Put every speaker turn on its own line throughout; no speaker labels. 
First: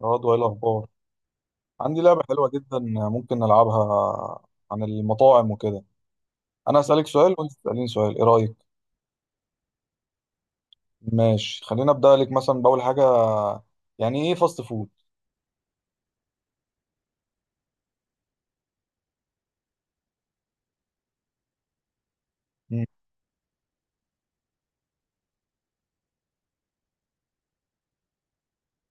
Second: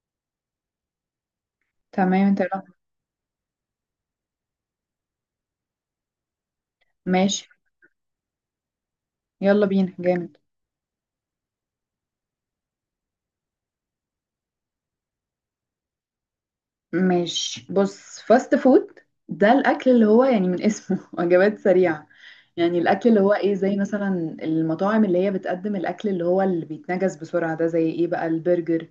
برضه ايه الاخبار؟ عندي لعبه
تمام، انت
حلوه
لا.
جدا، ممكن نلعبها؟ عن المطاعم وكده. انا اسالك سؤال
ماشي.
وانت تساليني سؤال، ايه رايك؟
يلا بينا جامد.
ماشي، خلينا ابدا لك مثلا باول حاجه. يعني ايه فاست فود؟
ماشي، بص فاست فود. ده الاكل اللي هو يعني من اسمه وجبات سريعه. يعني
مم.
الاكل اللي هو ايه، زي مثلا المطاعم اللي هي بتقدم الاكل اللي هو اللي بيتنجز بسرعه، ده زي ايه بقى؟ البرجر،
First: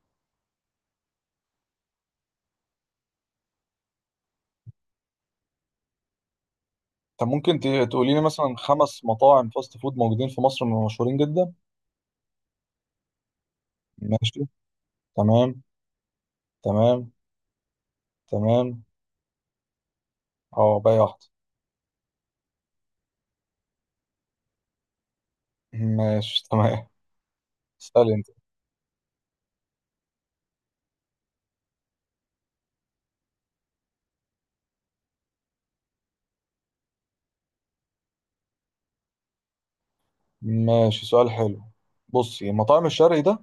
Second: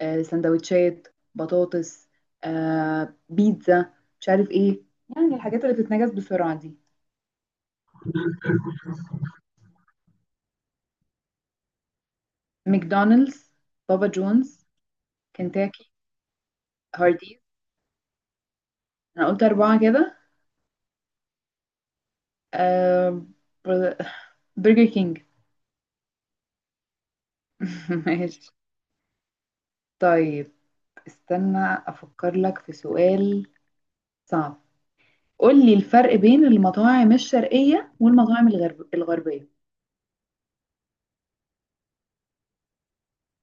سندوتشات، بطاطس، بيتزا، مش عارف ايه. يعني الحاجات اللي بتتنجز بسرعه دي.
طب ممكن تقولي لي مثلا 5 مطاعم فاست فود موجودين في مصر، مشهورين جدا.
ماكدونالدز، بابا
ماشي.
جونز،
تمام.
كنتاكي،
تمام.
هارديز.
تمام.
انا قلت اربعه كده.
اه، باقي واحده.
آه بر- برجر كينج.
ماشي تمام. اسالي.
ماشي. طيب، استنى افكر لك في سؤال صعب. قول لي الفرق بين المطاعم الشرقية والمطاعم الغربية.
ماشي، سؤال حلو. بصي، مطاعم الشرقي ده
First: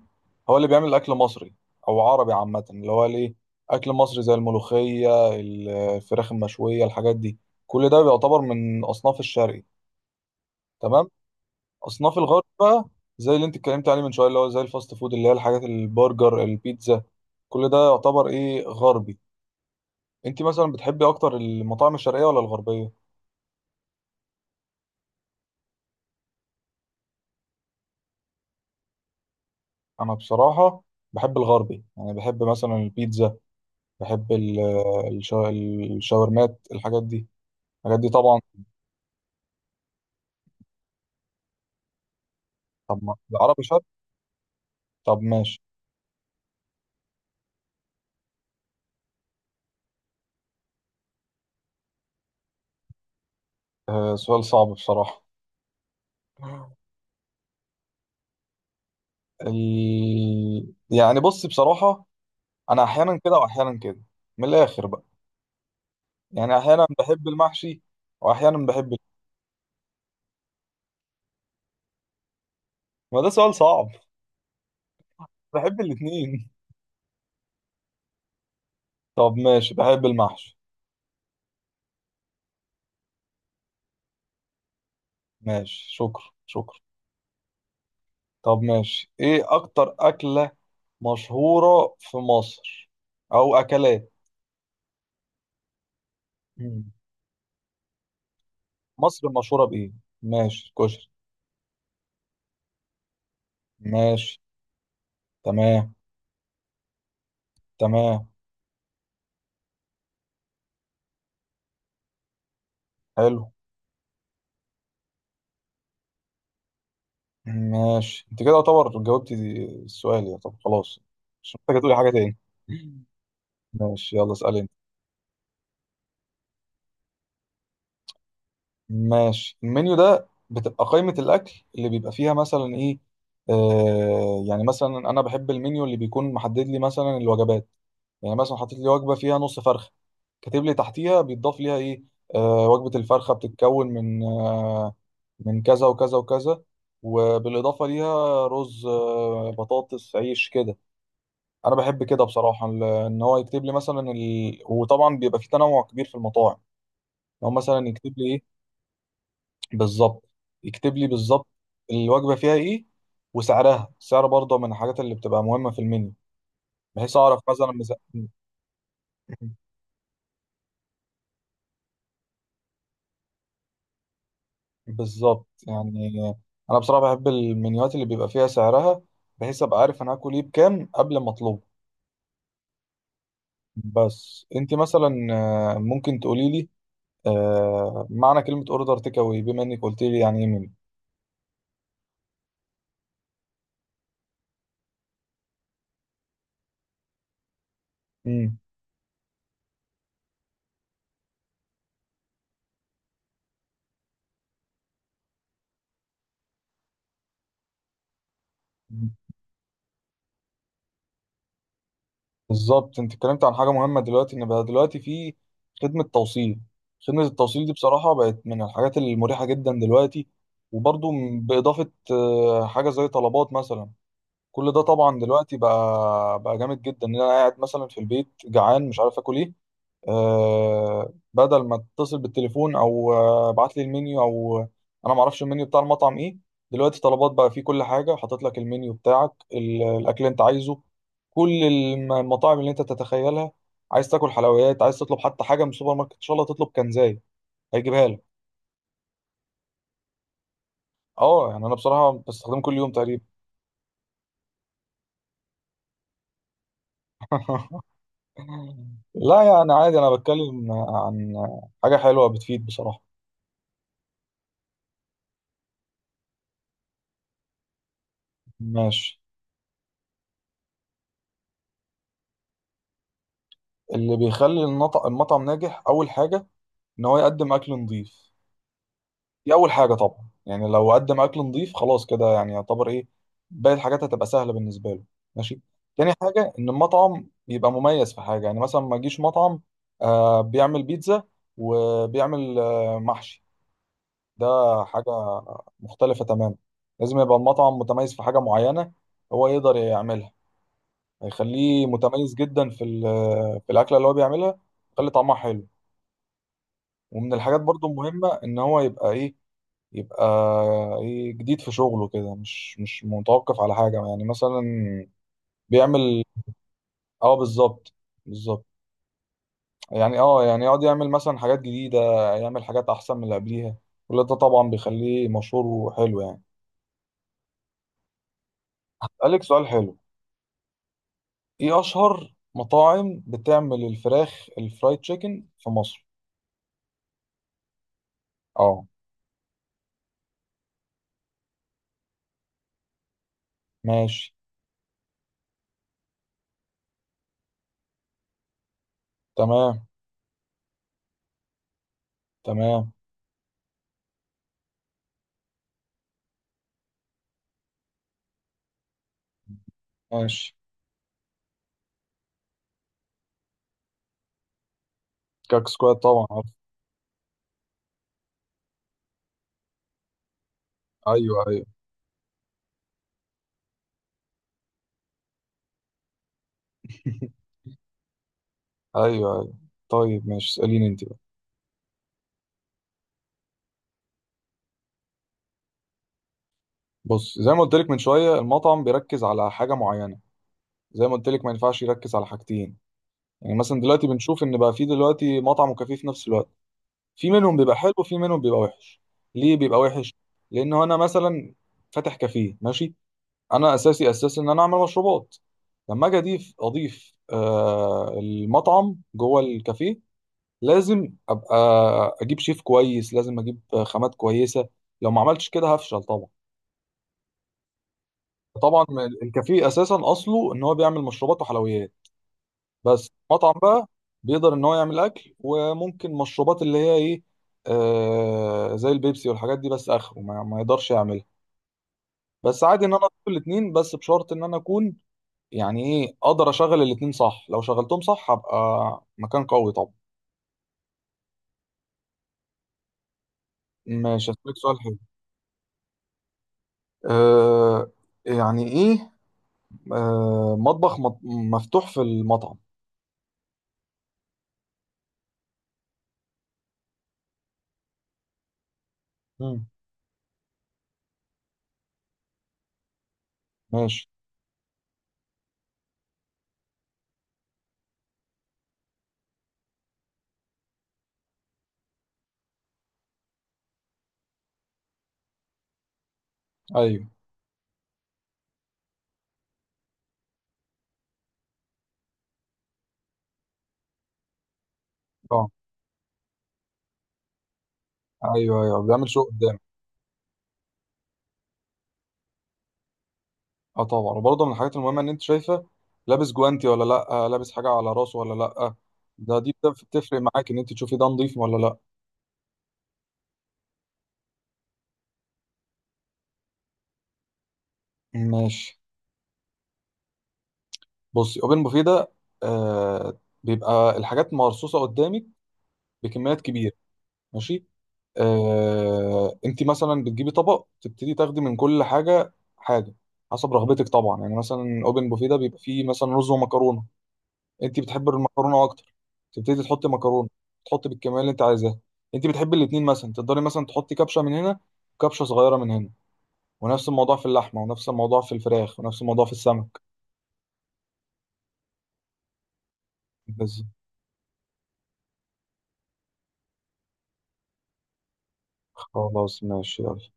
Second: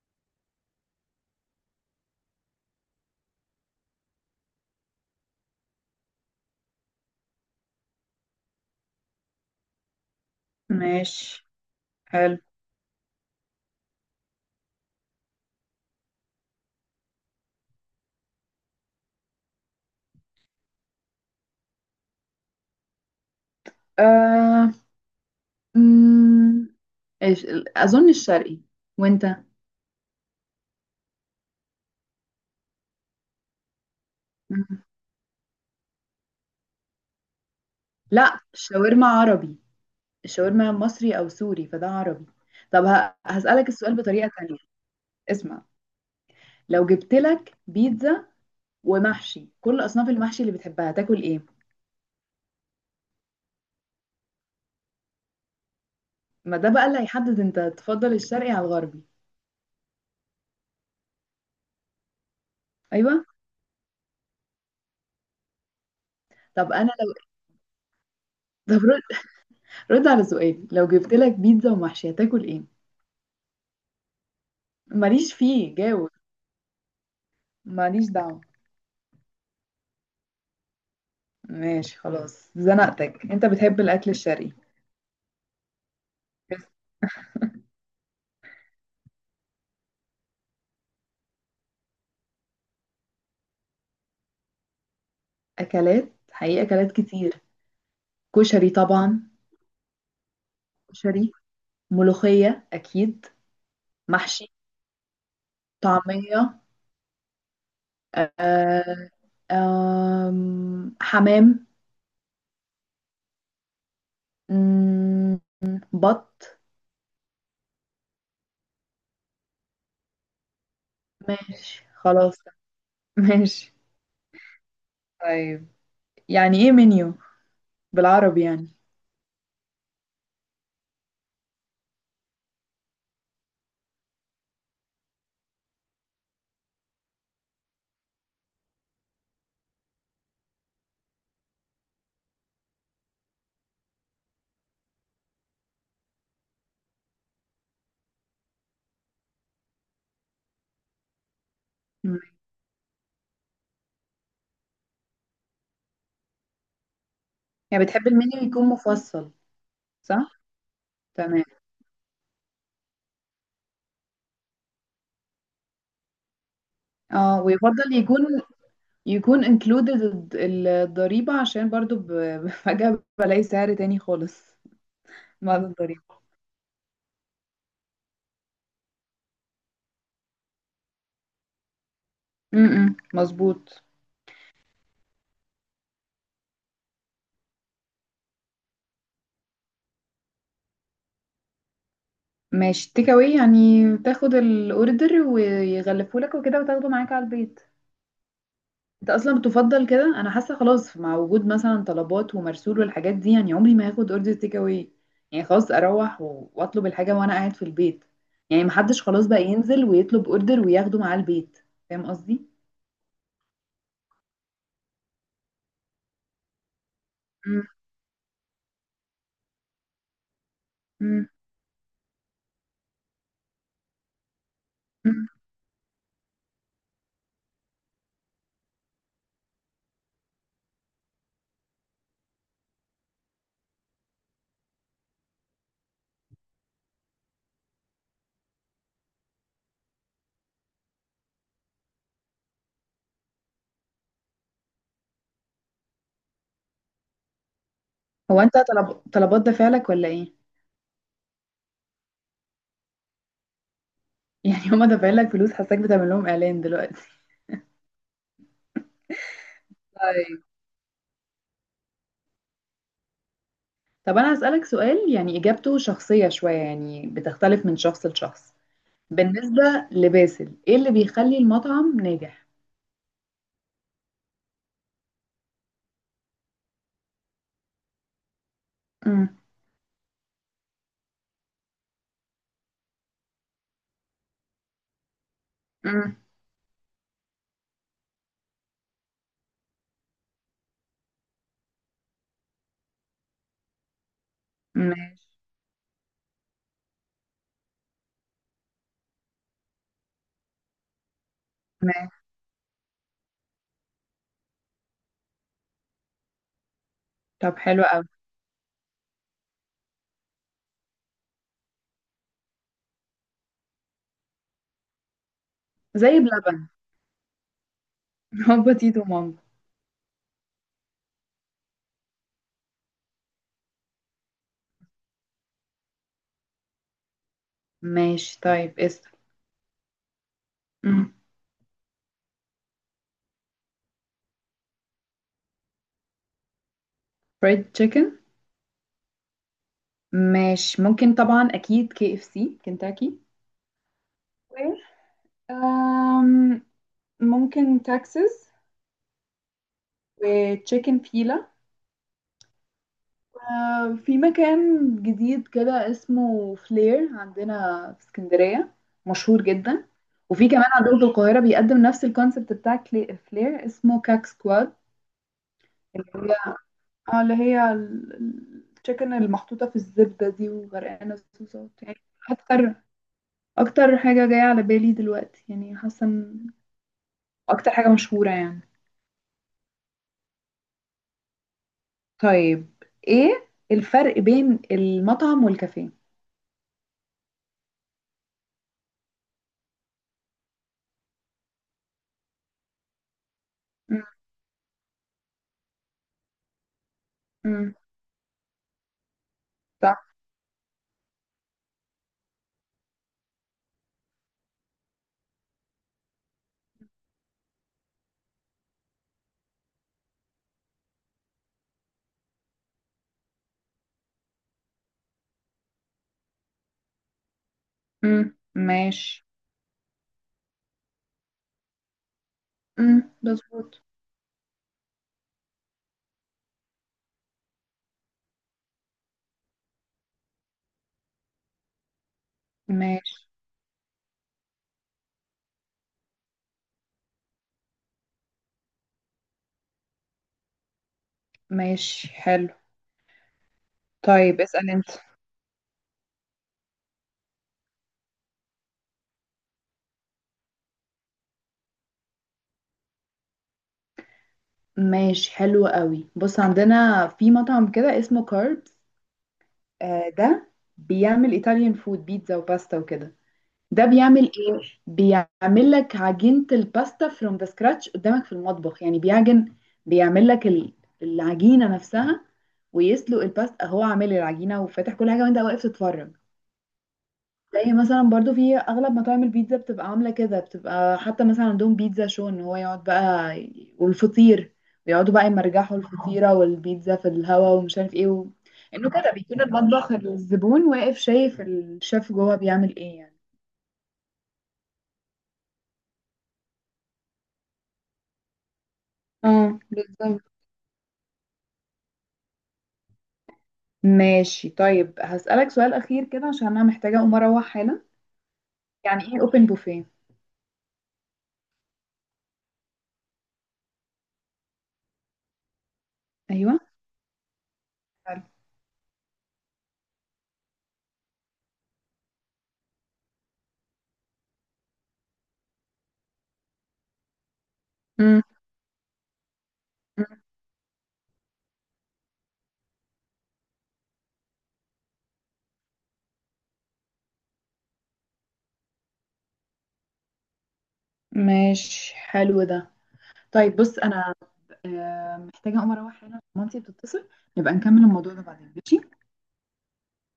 هو اللي بيعمل اكل مصري او عربي عامه، اللي هو ليه اكل مصري زي الملوخيه، الفراخ المشويه، الحاجات دي. كل ده بيعتبر من اصناف الشرقي. تمام.
ماشي
اصناف
حلو.
الغرب بقى زي اللي انت اتكلمت عليه من شويه، اللي هو زي الفاست فود، اللي هي الحاجات البرجر البيتزا، كل ده يعتبر ايه غربي. انت مثلا بتحبي اكتر المطاعم الشرقيه ولا الغربيه؟
آه... مم... اظن الشرقي. وانت؟
انا بصراحه بحب الغربي، يعني بحب مثلا البيتزا، بحب
مم.
الشا- الشاورمات، الحاجات دي، الحاجات دي طبعا.
لا، الشاورما عربي. الشاورما مصري او سوري، فده عربي. طب
طب ما العربي
هسألك
شرق.
السؤال بطريقة تانية.
طب ماشي.
اسمع، لو جبت لك بيتزا ومحشي، كل اصناف المحشي اللي بتحبها، تاكل ايه؟
آه، سؤال صعب بصراحة.
ما ده بقى اللي هيحدد انت تفضل الشرقي على الغربي.
يعني بص بصراحة، أنا أحيانا
ايوه.
كده وأحيانا كده. من الآخر بقى، يعني
طب
أحيانا
انا
بحب
لو
المحشي، وأحيانا
طب
بحب
رد على سؤالي، لو جبت لك بيتزا ومحشي هتاكل ايه؟
ما ده سؤال صعب.
ماليش فيه
بحب
جاوب.
الاتنين.
ماليش دعوه.
طب ماشي، بحب المحشي.
ماشي، خلاص زنقتك، انت بتحب الاكل الشرقي.
ماشي. شكرا
بس.
شكرا. طب ماشي، إيه أكتر أكلة مشهورة في مصر أو أكلات؟
اكلات، حقيقة اكلات كتير. كشري طبعا.
مصر مشهورة بإيه؟ ماشي كشري.
كشري. ملوخية اكيد.
ماشي.
محشي.
تمام.
طعمية.
تمام.
آه، آم، حمام.
حلو.
مم، بط.
ماشي، أنت كده يعتبر جاوبتي السؤال يا، طب خلاص. مش محتاجة
ماشي
تقولي حاجة تاني.
خلاص. ماشي.
ماشي، يلا اسألي أنت.
طيب، يعني ايه منيو؟ بالعربي يعني.
ماشي، المنيو ده بتبقى قائمة الأكل اللي بيبقى فيها مثلا إيه. آه، يعني مثلا أنا بحب المنيو اللي بيكون محدد لي مثلا الوجبات. يعني مثلا حاطط لي وجبة فيها نص فرخة، كاتب لي تحتيها بيتضاف ليها إيه. وجبة الفرخة بتتكون من من كذا وكذا وكذا، وبالإضافة ليها رز، بطاطس، عيش كده. أنا بحب
مم.
كده بصراحة، إن هو يكتب لي مثلا وطبعا بيبقى في تنوع كبير في المطاعم. لو
يعني
مثلا
بتحب
يكتب لي
المنيو
إيه
يكون مفصل.
بالظبط،
صح.
يكتب لي
تمام.
بالظبط الوجبة فيها إيه وسعرها. السعر برضه من الحاجات اللي بتبقى مهمة في المنيو، بحيث أعرف
اه،
مثلا
ويفضل يكون included الضريبة، عشان برضو فجأة بلاقي سعر تاني خالص
بالظبط.
بعد
يعني
الضريبة.
أنا بصراحة بحب المنيوات اللي بيبقى فيها سعرها، بحيث أبقى عارف أنا هاكل إيه بكام قبل ما أطلبه.
مظبوط.
بس انت مثلا، ممكن تقولي لي معنى كلمة اوردر تيك اواي، بما انك قلت لي يعني ايه من.
ماشي، تيك اواي يعني تاخد الاوردر ويغلفهولك وكده وتاخده معاك على البيت.
مم.
انت اصلا بتفضل كده؟ انا حاسه خلاص مع وجود مثلا طلبات ومرسول والحاجات دي، يعني عمري ما هاخد اوردر تيك اواي. يعني خلاص اروح واطلب الحاجه وانا قاعد في البيت. يعني محدش خلاص بقى ينزل ويطلب اوردر وياخده معاه البيت. فاهم قصدي؟
بالظبط. انت اتكلمت عن حاجة مهمة دلوقتي، ان بقى دلوقتي في خدمة توصيل. خدمة التوصيل
مم.
دي بصراحة بقت من الحاجات المريحة جدا دلوقتي. وبرضو
مم.
بإضافة حاجة زي طلبات مثلا، كل ده طبعا
مم.
دلوقتي بقى جامد جدا، ان انا قاعد مثلا في البيت جعان مش عارف اكل ايه. بدل ما اتصل بالتليفون او ابعت لي المنيو او انا ما اعرفش المنيو بتاع المطعم ايه، دلوقتي طلبات بقى فيه كل حاجه، حاطط لك المنيو بتاعك، الاكل اللي انت عايزه، كل المطاعم اللي انت تتخيلها. عايز تاكل حلويات، عايز تطلب حتى حاجه من السوبر ماركت، ان شاء الله تطلب كنزاي هيجيبها لك.
هو انت طلبات دافع لك ولا ايه؟
اه يعني انا بصراحه بستخدمه كل يوم تقريبا.
يعني هما دافعين لك فلوس؟ حاساك بتعمل لهم اعلان دلوقتي.
لا يعني عادي، انا
طيب.
بتكلم عن حاجه حلوه بتفيد بصراحه.
طب انا هسألك سؤال، يعني اجابته شخصيه شويه، يعني بتختلف من شخص لشخص.
ماشي.
بالنسبه لباسل، ايه اللي بيخلي المطعم ناجح؟
اللي بيخلي المطعم ناجح اول حاجه ان هو يقدم اكل نظيف. دي اول حاجه طبعا، يعني لو قدم اكل نظيف خلاص كده يعني يعتبر ايه، باقي الحاجات هتبقى سهله بالنسبه له. ماشي. تاني
امم.
حاجه، ان المطعم يبقى مميز في حاجه. يعني مثلا ما يجيش مطعم بيعمل بيتزا وبيعمل محشي، ده
ماشي.
حاجه مختلفه تماما. لازم يبقى المطعم متميز في حاجه معينه، هو يقدر يعملها، هيخليه
ماشي.
متميز جدا في في الاكله اللي هو بيعملها، يخلي طعمها حلو. ومن
طب
الحاجات
حلو
برضو
قوي.
المهمة ان هو يبقى ايه، يبقى ايه جديد في شغله كده، مش متوقف على حاجة. يعني مثلا
زي
بيعمل
بلبن.
اه بالظبط. بالظبط
هو تيتو مامبا.
يعني اه، يعني يقعد يعمل مثلا حاجات جديدة، يعمل حاجات احسن من اللي قبليها، كل ده طبعا بيخليه مشهور وحلو يعني.
ماشي، طيب اسأل.
قالك سؤال حلو.
امم
ايه اشهر مطاعم بتعمل الفراخ الفرايد تشيكن في مصر؟
فريد تشيكن.
اه.
ماشي، ممكن طبعا اكيد كي اف سي، كنتاكي.
ماشي.
و أم، ممكن تكساس.
تمام.
وتشيكن فيلا.
تمام.
في مكان جديد كده اسمه فلير عندنا في اسكندرية، مشهور جدا. وفي
ماشي.
كمان عندهم في القاهرة بيقدم نفس الكونسبت بتاع فلير، اسمه كاك سكواد.
كاك سكواد طبعا عارف.
اه، اللي هي التشيكن المحطوطة في الزبدة دي وغرقانة
ايوه ايوه.
صوصات يعني. أكتر أكتر حاجة جاية على بالي دلوقتي، يعني حاسة إن أكتر حاجة مشهورة يعني.
ايوه ايوه. طيب، ماشي. اساليني انت بقى.
طيب، إيه الفرق بين المطعم والكافيه؟
بص، زي ما قلت لك من شويه المطعم بيركز على حاجه معينه، زي ما قلت لك ما ينفعش يركز على حاجتين. يعني مثلا
مم.
دلوقتي بنشوف ان بقى في دلوقتي مطعم وكافيه في نفس الوقت، في منهم
مم.
بيبقى حلو وفي منهم بيبقى وحش. ليه بيبقى
صح.
وحش؟ لان انا مثلا فاتح كافيه، ماشي، انا اساسي اساسي ان انا اعمل مشروبات. لما اجي اضيف المطعم جوه الكافيه، لازم ابقى اجيب شيف كويس، لازم اجيب خامات كويسه. لو ما عملتش كده هفشل طبعا.
مم.
طبعا
ماشي.
الكافيه اساسا اصله ان هو بيعمل مشروبات وحلويات.
مم.
بس مطعم
مظبوط.
بقى بيقدر ان هو يعمل اكل وممكن مشروبات، اللي هي ايه زي البيبسي والحاجات دي، بس اخره ما يقدرش يعملها. بس عادي ان انا اكل
ماشي.
الاثنين، بس بشرط ان انا اكون يعني ايه اقدر اشغل الاثنين صح. لو شغلتهم صح هبقى مكان قوي طبعا.
ماشي حلو.
ماشي
طيب
هسألك
اسأل
سؤال
انت.
حلو. آه يعني ايه مطبخ مفتوح في المطعم؟
ماشي حلو قوي. بص، عندنا في مطعم كده اسمه كاربس.
مم.
ده بيعمل ايطاليان فود، بيتزا وباستا وكده. ده
ماشي.
بيعمل ايه؟ بيعمل لك عجينة الباستا from the scratch قدامك في المطبخ، يعني بيعجن. بيعمل لك العجينة نفسها، ويسلق الباستا. هو عامل العجينة وفاتح كل حاجة وانت واقف تتفرج.
ايوه
زي مثلا برضو في اغلب مطاعم البيتزا بتبقى عاملة كده، بتبقى حتى مثلا عندهم بيتزا شو، ان هو يقعد بقى والفطير. بيقعدوا بقى
اه
يمرجحوا الفطيرة والبيتزا في الهوا ومش عارف ايه
ايوه ايوه
انه
بيعمل
كده
شغل.
بيكون المطبخ، الزبون واقف شايف الشيف جوه بيعمل ايه يعني.
اه طبعا، وبرضه من الحاجات المهمه ان انت شايفه لابس جوانتي ولا لا، لابس حاجه على راسه ولا لا. دي
اه
بتفرق
بالظبط.
معاك ان انت تشوفي ده نظيف ولا لا.
ماشي، طيب هسألك سؤال أخير كده عشان أنا محتاجة أقوم أروح حالا.
ماشي.
يعني إيه أوبن بوفيه؟
بصي، اوبن بوفيه ده بيبقى الحاجات مرصوصه قدامك بكميات
أيوه.
كبيره. ماشي.
حلو.
آه، انت مثلا بتجيبي طبق تبتدي تاخدي من كل حاجه حاجه، حسب رغبتك طبعا. يعني مثلا اوبن بوفيه ده بيبقى فيه مثلا رز ومكرونه، انت بتحب
مم.
المكرونه اكتر تبتدي تحطي
مم.
مكرونه، تحطي بالكميه اللي انت عايزاها. انت بتحبي الاتنين، مثلا تقدري مثلا تحطي كبشه من هنا وكبشه صغيره من هنا، ونفس الموضوع في اللحمه ونفس الموضوع في الفراخ ونفس الموضوع في السمك.
ماشي حلو ده. طيب،
بس.
بص أنا محتاجة أقوم أروح حالا عشان مامتي بتتصل. نبقى نكمل الموضوع ده بعدين، ماشي.
خلاص ماشي يلا.